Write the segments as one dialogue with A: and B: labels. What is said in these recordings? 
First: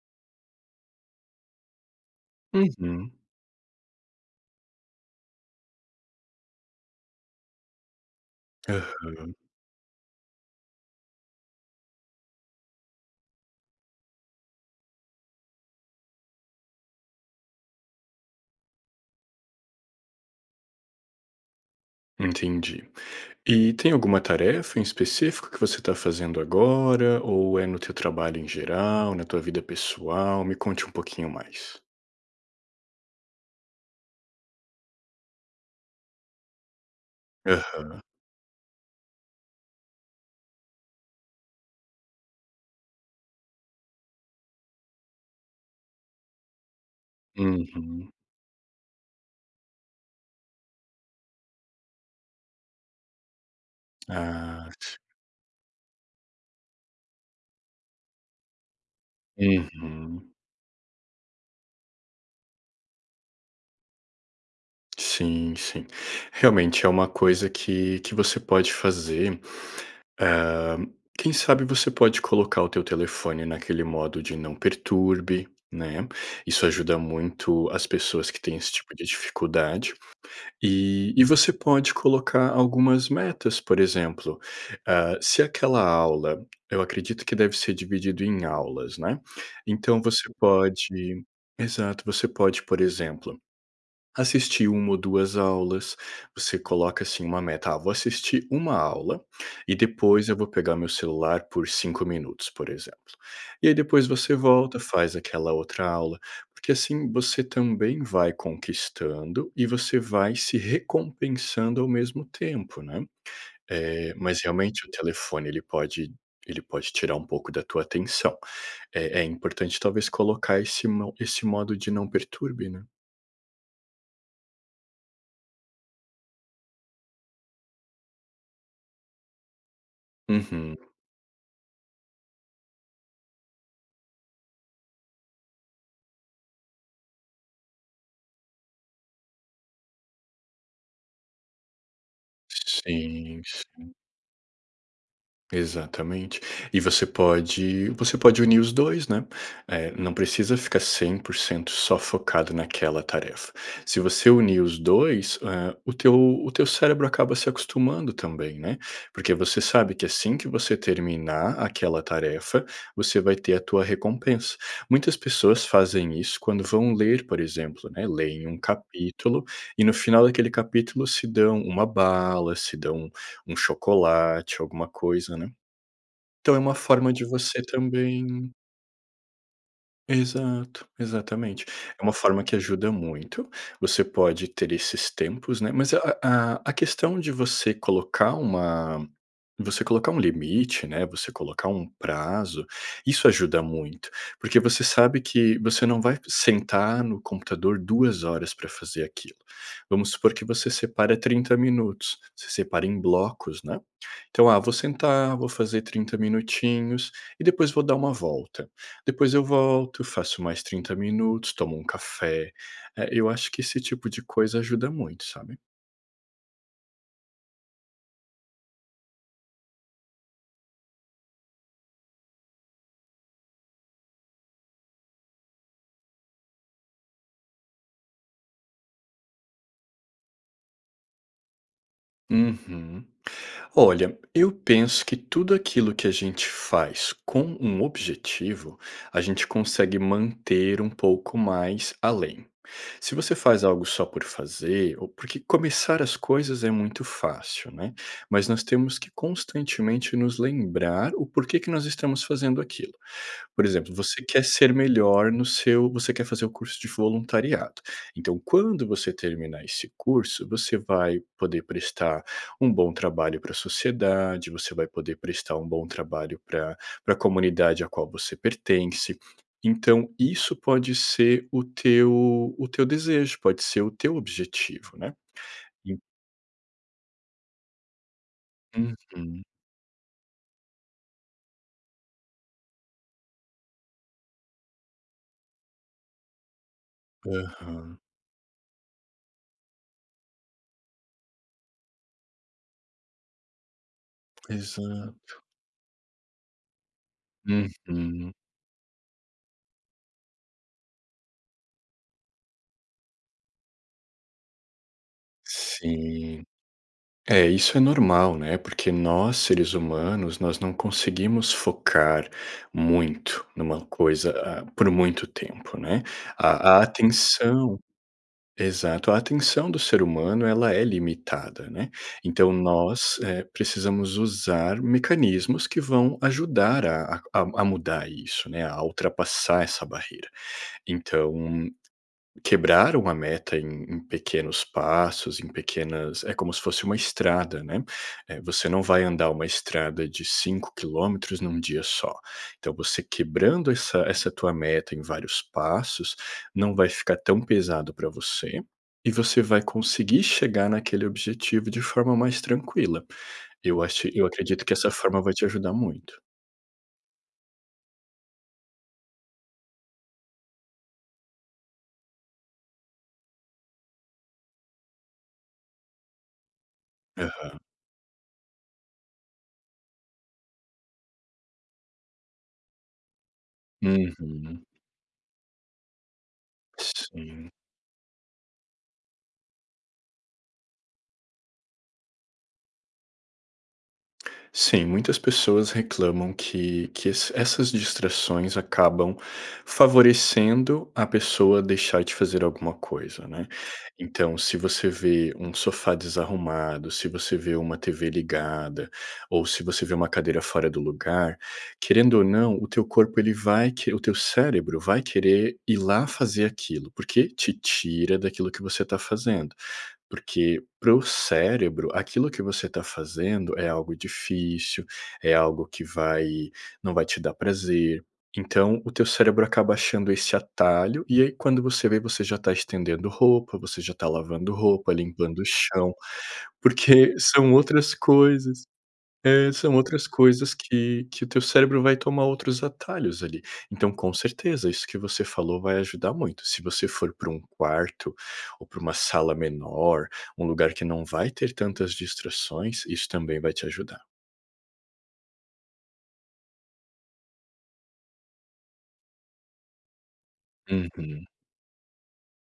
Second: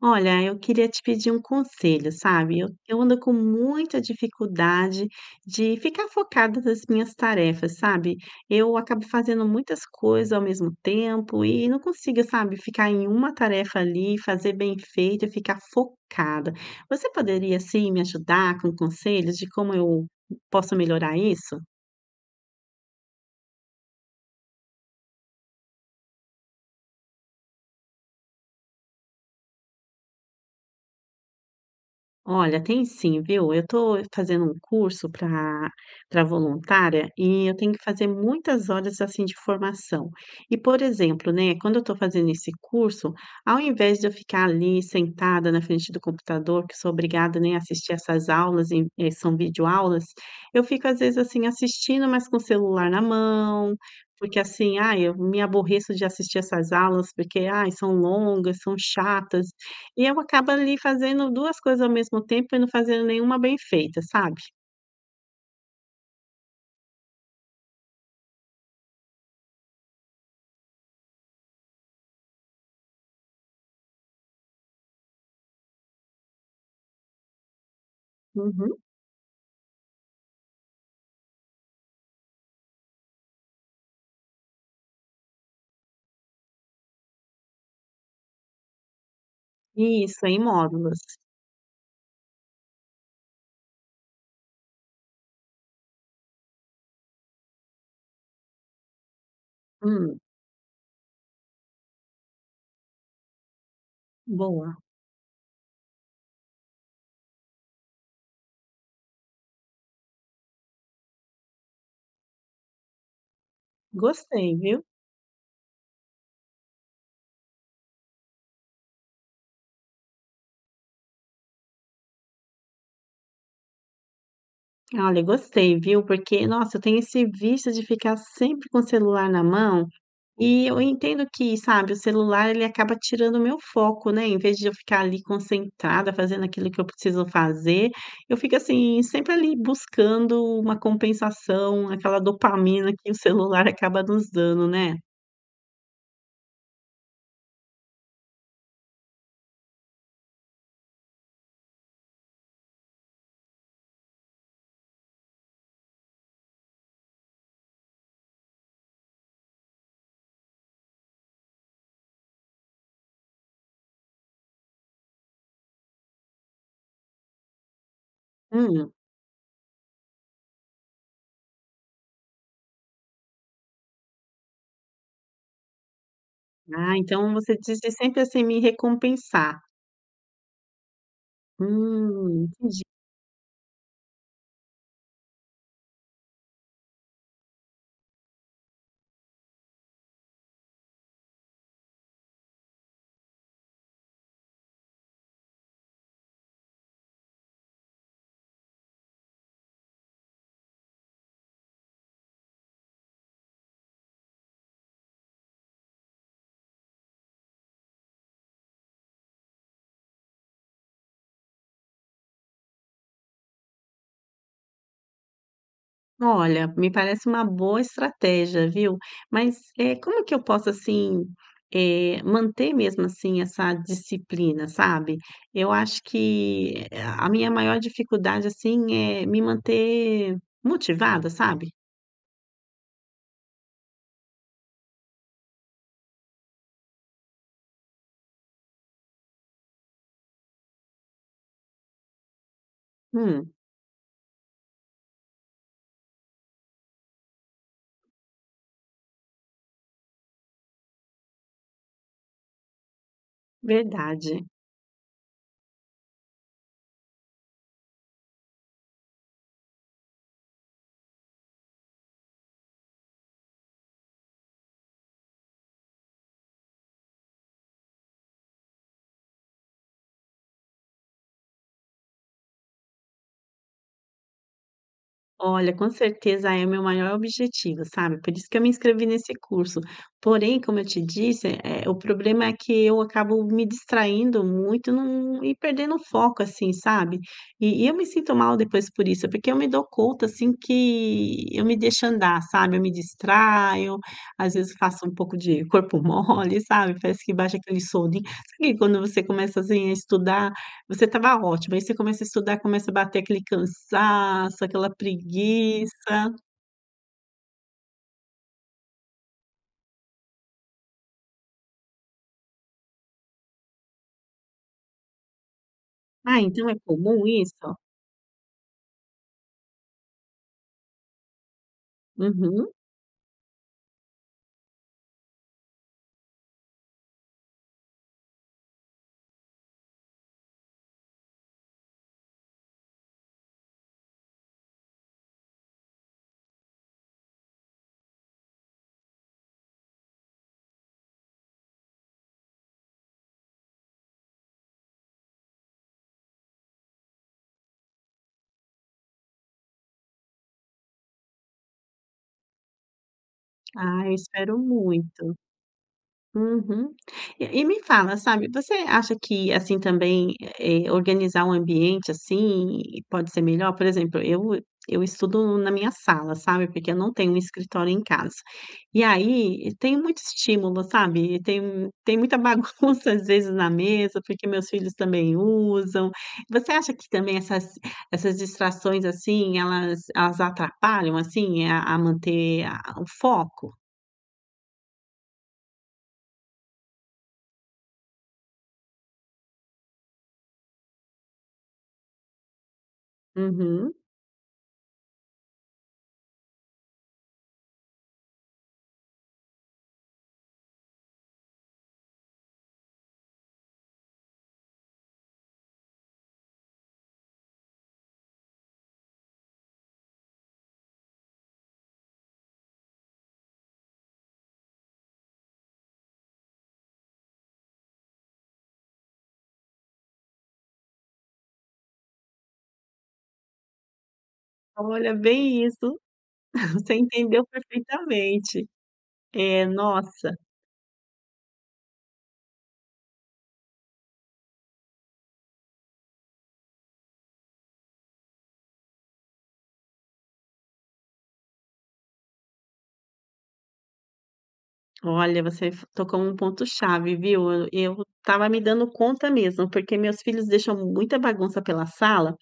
A: Olha, eu queria te pedir um conselho, sabe? Eu
B: Uhum.
A: ando com muita dificuldade de ficar focada nas minhas tarefas, sabe? Eu acabo
B: Aham.
A: fazendo muitas coisas ao mesmo tempo e não consigo, sabe, ficar em uma tarefa ali, fazer bem feito e ficar focada. Você poderia, assim, me ajudar com conselhos de como eu posso melhorar isso?
B: Entendi. E tem alguma tarefa em específico que você está fazendo agora, ou é no teu trabalho em geral, na tua vida pessoal? Me conte um pouquinho mais.
A: Olha, tem sim, viu. Eu tô fazendo um curso para voluntária e eu tenho que
B: Aham.
A: fazer muitas horas, assim, de formação. E, por exemplo, né, quando eu tô fazendo esse curso, ao invés de eu ficar ali sentada na frente do computador, que sou obrigada, né, a assistir
B: Uhum.
A: essas aulas em são videoaulas, eu fico, às vezes, assim, assistindo, mas com o celular na mão, porque,
B: Ah,
A: assim, ah, eu me aborreço de assistir essas aulas, porque, ai, são longas, são chatas. E eu
B: uhum.
A: acabo ali fazendo 2 coisas ao mesmo tempo e não fazendo nenhuma bem feita, sabe.
B: Sim, sim. Realmente é uma coisa que você pode fazer. Ah, quem sabe você pode colocar o teu telefone naquele modo de não perturbe, né? Isso ajuda muito as pessoas que têm esse
A: Uhum.
B: tipo de dificuldade. E você pode colocar algumas metas, por exemplo, ah, se aquela aula eu acredito que deve ser dividido em aulas, né, então você
A: Isso, é em módulos.
B: pode exato, você pode, por exemplo, assistir uma ou 2 aulas, você coloca assim uma meta: "Ah, vou assistir uma aula e
A: Hum,
B: depois eu vou pegar meu celular por 5 minutos", por exemplo. E aí depois você
A: boa.
B: volta, faz aquela outra aula, porque assim você também vai conquistando e você vai se recompensando ao mesmo tempo, né. Mas
A: Gostei,
B: realmente
A: viu.
B: o telefone ele pode tirar um pouco da tua atenção. É importante talvez colocar esse modo de não perturbe, né.
A: Olha, gostei, viu, porque, nossa, eu tenho esse vício de ficar sempre com o celular na mão e
B: Uhum.
A: eu entendo que, sabe, o celular ele acaba tirando o meu foco, né, em vez de eu ficar ali concentrada fazendo aquilo que eu preciso fazer, eu fico, assim, sempre ali buscando uma compensação, aquela dopamina que o
B: Sim,
A: celular
B: sim,
A: acaba nos dando, né.
B: exatamente. E você pode unir os 2 né, não precisa ficar 100% só focado naquela tarefa. Se você unir os 2 o teu cérebro acaba se acostumando também, né, porque você sabe que assim que você terminar aquela tarefa, você vai ter a tua recompensa. Muitas pessoas fazem isso quando vão ler, por exemplo, né, leem um
A: Hum.
B: capítulo e no final daquele capítulo se dão uma bala, se dão um chocolate, alguma coisa, né. Então é uma
A: Ah,
B: forma de
A: então você
B: você
A: diz de sempre, assim,
B: também
A: me recompensar.
B: exato, exatamente. É uma forma que
A: Entendi.
B: ajuda muito. Você pode ter esses tempos, né, mas a questão de você colocar uma você colocar um limite, né, você colocar um prazo, isso ajuda muito, porque você sabe que você não vai sentar no computador 2 horas para fazer aquilo. Vamos supor que você separa 30 minutos, você separa em blocos, né. Então: "Ah, vou sentar, vou fazer 30 minutinhos e depois vou dar uma volta". Depois eu volto, faço mais 30 minutos, tomo um café. Eu acho que esse tipo de coisa ajuda muito, sabe?
A: Olha, me parece uma boa estratégia, viu. Mas, é como que eu posso, assim, manter mesmo, assim, essa disciplina, sabe. Eu acho que é, a minha maior dificuldade, assim, é me manter motivada, sabe.
B: Uhum. Olha, eu penso que tudo aquilo que a gente faz com um objetivo, a gente consegue manter um pouco mais além. Se você
A: Hum,
B: faz algo só por fazer, ou porque começar as coisas é muito fácil, né? Mas nós temos que constantemente nos lembrar o porquê que nós estamos fazendo aquilo. Por exemplo, você quer
A: verdade.
B: ser melhor no seu você quer fazer o curso de voluntariado. Então, quando você terminar esse curso, você vai poder prestar um bom trabalho para a sociedade, você vai poder prestar um bom trabalho para a comunidade à qual você pertence. Então, isso pode ser o teu desejo, pode ser o teu objetivo, né.
A: Olha, com certeza é o meu maior objetivo, sabe, por isso que eu me inscrevi nesse
B: Uhum.
A: curso. Porém, como eu te disse, o problema é que eu acabo me distraindo muito num e perdendo o foco, assim, sabe. E eu
B: Aham.
A: me sinto mal depois por isso, porque eu me dou conta, assim, que eu me deixo andar, sabe, eu me distraio, às vezes faço um
B: Exato.
A: pouco de corpo mole, sabe, parece que baixa aquele soninho.
B: Uhum.
A: Sabe quando você começa, assim, a estudar você estava ótima, aí você começa a estudar, começa a bater aquele cansaço, aquela preguiça.
B: Sim. É, isso é normal, né? Porque nós, seres humanos, nós não conseguimos focar muito numa coisa, por muito tempo, né?
A: Ah, então é
B: A
A: comum isso?
B: atenção exato, a atenção do ser humano, ela é limitada, né? Então
A: Uhum.
B: nós, precisamos usar mecanismos que vão ajudar a mudar isso, né, a ultrapassar essa barreira. Então quebraram a meta em pequenos passos, em pequenas é como se fosse uma estrada, né, você não vai andar uma estrada de 5 km num dia só. Então você quebrando essa tua meta em vários passos, não vai ficar tão pesado para você, e você vai conseguir chegar naquele objetivo de forma mais tranquila.
A: Ah, eu
B: Eu
A: espero
B: acredito que essa forma vai
A: muito.
B: te ajudar muito.
A: Uhum. E me fala, sabe, você acha que, assim, também, organizar um ambiente, assim, pode ser melhor? Por exemplo, eu estudo na minha sala, sabe, porque eu não tenho um
B: Aham.
A: escritório em casa. E aí, tem muito estímulo, sabe, e tem muita bagunça, às vezes, na mesa, porque
B: Uhum.
A: meus filhos também usam. Você acha que também
B: Sim.
A: essas essas distrações, assim, elas atrapalham, assim, a manter a o foco?
B: Sim, muitas pessoas reclamam essas distrações acabam favorecendo a pessoa deixar de fazer alguma coisa, né?
A: Uhum.
B: Então, se você vê um sofá desarrumado, se você vê uma TV ligada, ou se você vê uma cadeira fora do lugar, querendo ou não, o teu corpo ele vai, o teu cérebro vai querer ir lá fazer aquilo, porque te tira daquilo que você está fazendo. Porque para o cérebro, aquilo que você está fazendo é algo difícil, é algo que vai não vai te dar prazer. Então, o teu cérebro acaba achando esse atalho, e aí quando você vê, você já está estendendo roupa, você já está lavando roupa,
A: Olha,
B: limpando o
A: bem
B: chão,
A: isso. Você
B: porque
A: entendeu
B: são outras coisas.
A: perfeitamente.
B: É,
A: É,
B: são outras
A: nossa,
B: coisas que o teu cérebro vai tomar outros atalhos ali. Então, com certeza, isso que você falou vai ajudar muito. Se você for para um quarto ou para uma sala menor, um lugar que não vai ter tantas distrações, isso também vai te ajudar.
A: olha, você f tocou um ponto chave, viu. Eu estava me dando conta mesmo, porque meus filhos deixam muita
B: Uhum,
A: bagunça pela sala,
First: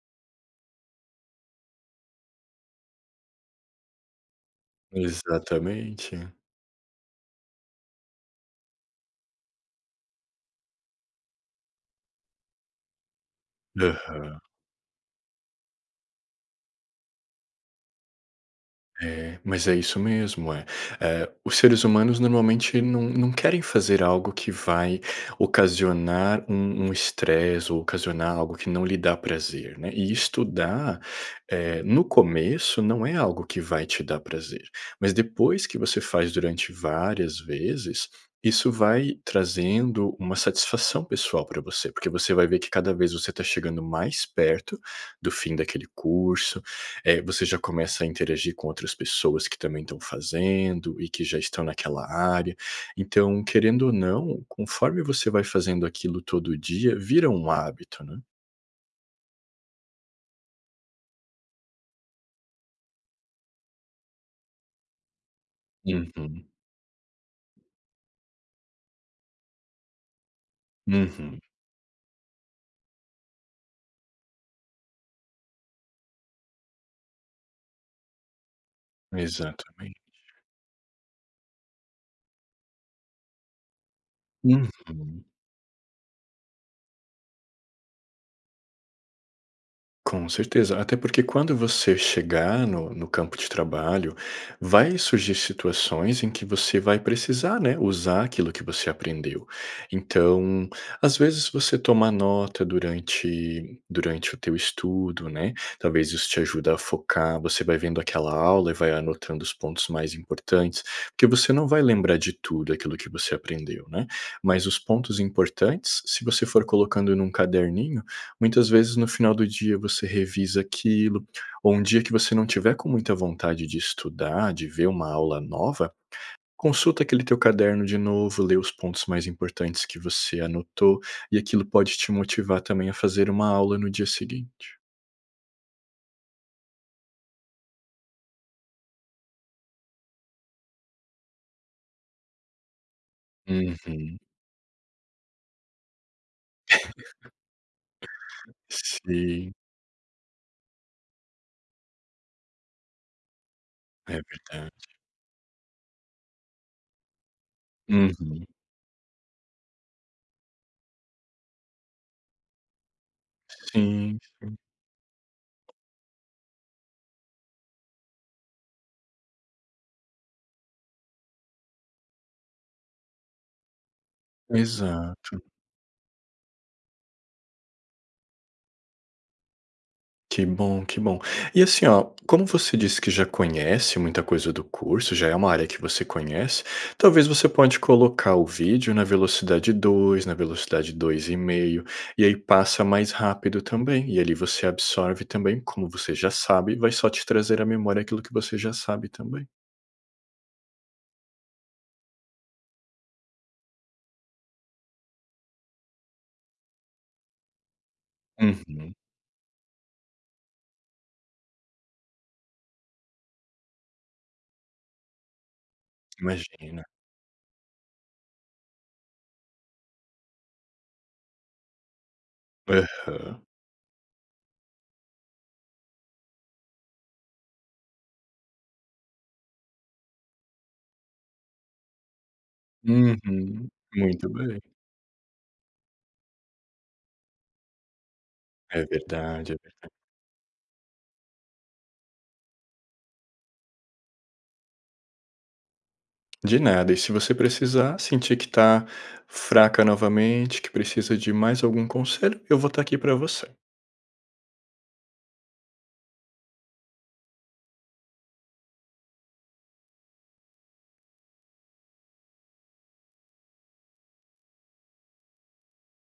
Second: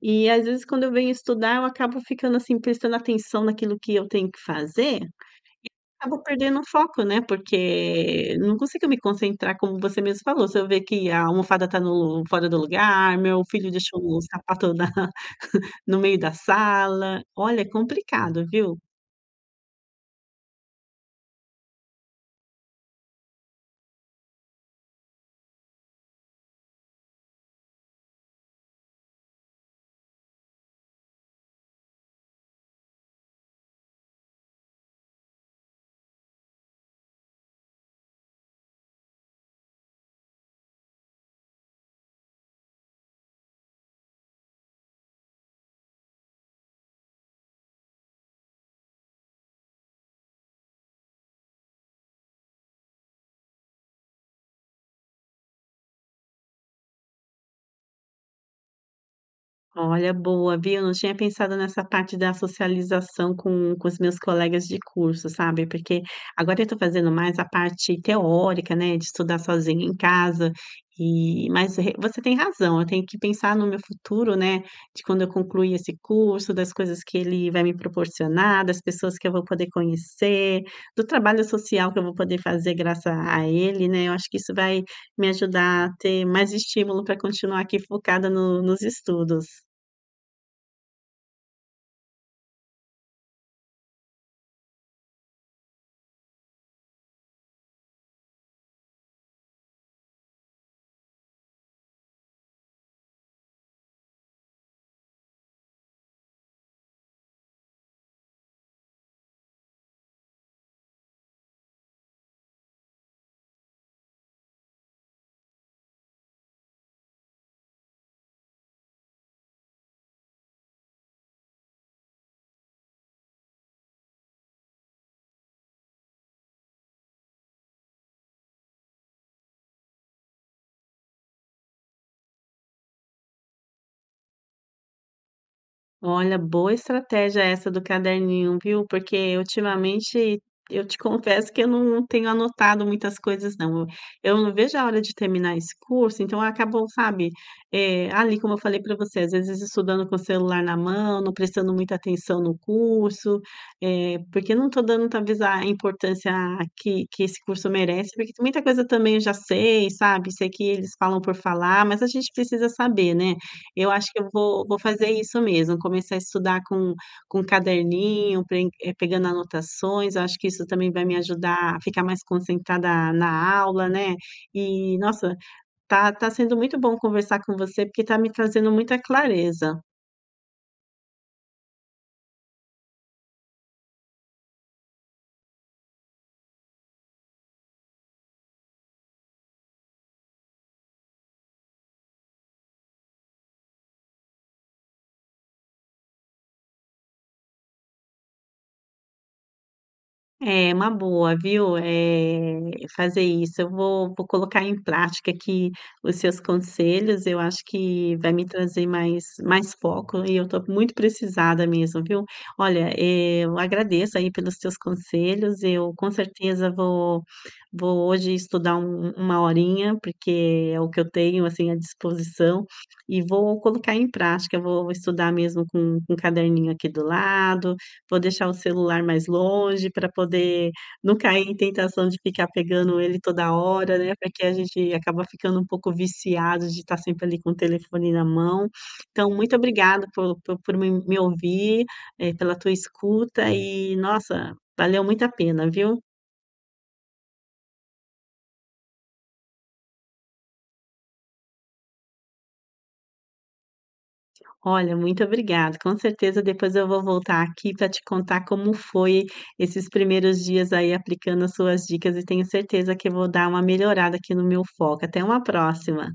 A: e às vezes quando eu venho estudar, eu acabo ficando, assim, prestando atenção naquilo que eu tenho que fazer,
B: exatamente.
A: acabo perdendo o foco, né, porque não consigo me concentrar, como você mesmo falou, se eu ver que a almofada tá no fora do lugar, meu filho deixou o
B: Aham.
A: sapato na no meio da sala. Olha, é complicado, viu.
B: É, mas é isso mesmo, é. Os seres humanos normalmente não querem fazer algo que vai ocasionar um estresse ou ocasionar algo que não lhe dá prazer, né. E estudar, no começo não é algo que vai te dar prazer, mas depois que você faz durante várias vezes, isso vai trazendo uma satisfação pessoal para você, porque você vai ver que cada vez você está chegando mais perto do fim daquele curso, você já começa a interagir com outras pessoas que também estão fazendo e que já estão naquela área. Então, querendo ou não, conforme você vai fazendo aquilo todo dia, vira um hábito, né.
A: Olha, boa, viu. Não tinha pensado nessa parte da socialização com os meus colegas de curso, sabe, porque
B: Uhum,
A: agora eu estou fazendo mais a parte teórica, né, de estudar sozinha em casa,
B: uhum,
A: e mas re você tem razão, eu tenho que pensar no meu futuro, né, de quando eu concluir esse curso, das coisas que ele vai me proporcionar, das pessoas que eu vou
B: exatamente.
A: poder conhecer, do trabalho social que eu vou poder fazer graças a ele, né. Eu acho que isso vai
B: Uhum.
A: me ajudar a ter mais estímulo para continuar aqui focada no nos estudos.
B: Com certeza, até porque quando você chegar no campo de trabalho, vai surgir situações em que você vai precisar, né, usar aquilo que você aprendeu. Então, às vezes você toma nota durante o teu estudo, né? Talvez isso te ajude a focar, você vai vendo aquela aula e vai anotando os pontos mais importantes, porque você não vai lembrar de tudo aquilo que você aprendeu, né? Mas os pontos importantes, se você for colocando num caderninho, muitas vezes no final do dia você revisa aquilo, ou um dia que você não tiver com muita vontade de estudar, de ver uma aula nova, consulta aquele teu caderno de novo, lê os pontos mais importantes que você anotou, e aquilo pode te motivar também a fazer uma aula no dia seguinte.
A: Olha, boa estratégia essa do caderninho, viu? Porque ultimamente eu te confesso que eu não tenho anotado muitas coisas, não. Eu
B: Uhum.
A: eu não vejo a hora de terminar esse curso, então acabou, sabe? Ali, como eu falei para você, às
B: Sim,
A: vezes estudando com o celular na mão, não prestando muita atenção no curso,
B: é
A: porque não estou
B: verdade.
A: dando talvez a importância que esse curso merece, porque
B: Uhum.
A: muita coisa também eu já sei, sabe? Sei que eles falam por falar, mas a gente precisa saber, né? Eu acho
B: Sim,
A: que eu
B: sim.
A: vou fazer isso mesmo, começar a estudar com um caderninho, pegando anotações, eu acho que isso também vai me ajudar a ficar mais concentrada na aula, né. E nossa,
B: Exato.
A: tá sendo muito bom conversar com você, porque tá me trazendo muita clareza.
B: Que bom, que bom. E assim, ó, como você disse que já conhece muita coisa do curso, já é uma área que você conhece, talvez você pode colocar o vídeo na velocidade 2, na velocidade 2,5, e meio, e aí passa mais rápido também. E ali você absorve também, como você já sabe, vai só te trazer à memória aquilo que você já sabe também.
A: É uma boa, viu, é fazer isso. Eu vou colocar em prática aqui os seus conselhos, eu acho que vai me trazer
B: Uhum,
A: mais mais foco e eu estou muito precisada mesmo, viu. Olha, eu agradeço aí pelos seus conselhos, eu com certeza
B: imagina.
A: vou hoje estudar uma horinha, porque é o que eu tenho, assim, à disposição, e
B: Aham.
A: vou colocar em prática. Eu vou estudar mesmo com um caderninho aqui do lado. Vou deixar o celular mais longe para poder não cair em tentação de ficar pegando ele toda
B: Uhum.
A: hora, né,
B: Muito
A: porque a
B: bem.
A: gente acaba ficando um pouco viciado de estar sempre ali com o telefone na mão.
B: É
A: Então, muito
B: verdade.
A: obrigada por me ouvir, pela tua escuta e, nossa, valeu muito a pena, viu.
B: De nada. E se você precisar, sentir que está fraca novamente, que precisa de mais algum conselho, eu vou estar aqui para você.
A: Olha, muito obrigada. Com certeza depois eu vou voltar aqui para te contar como foi esses primeiros dias aí aplicando as suas dicas e tenho certeza que eu vou dar uma melhorada aqui no meu foco. Até uma próxima.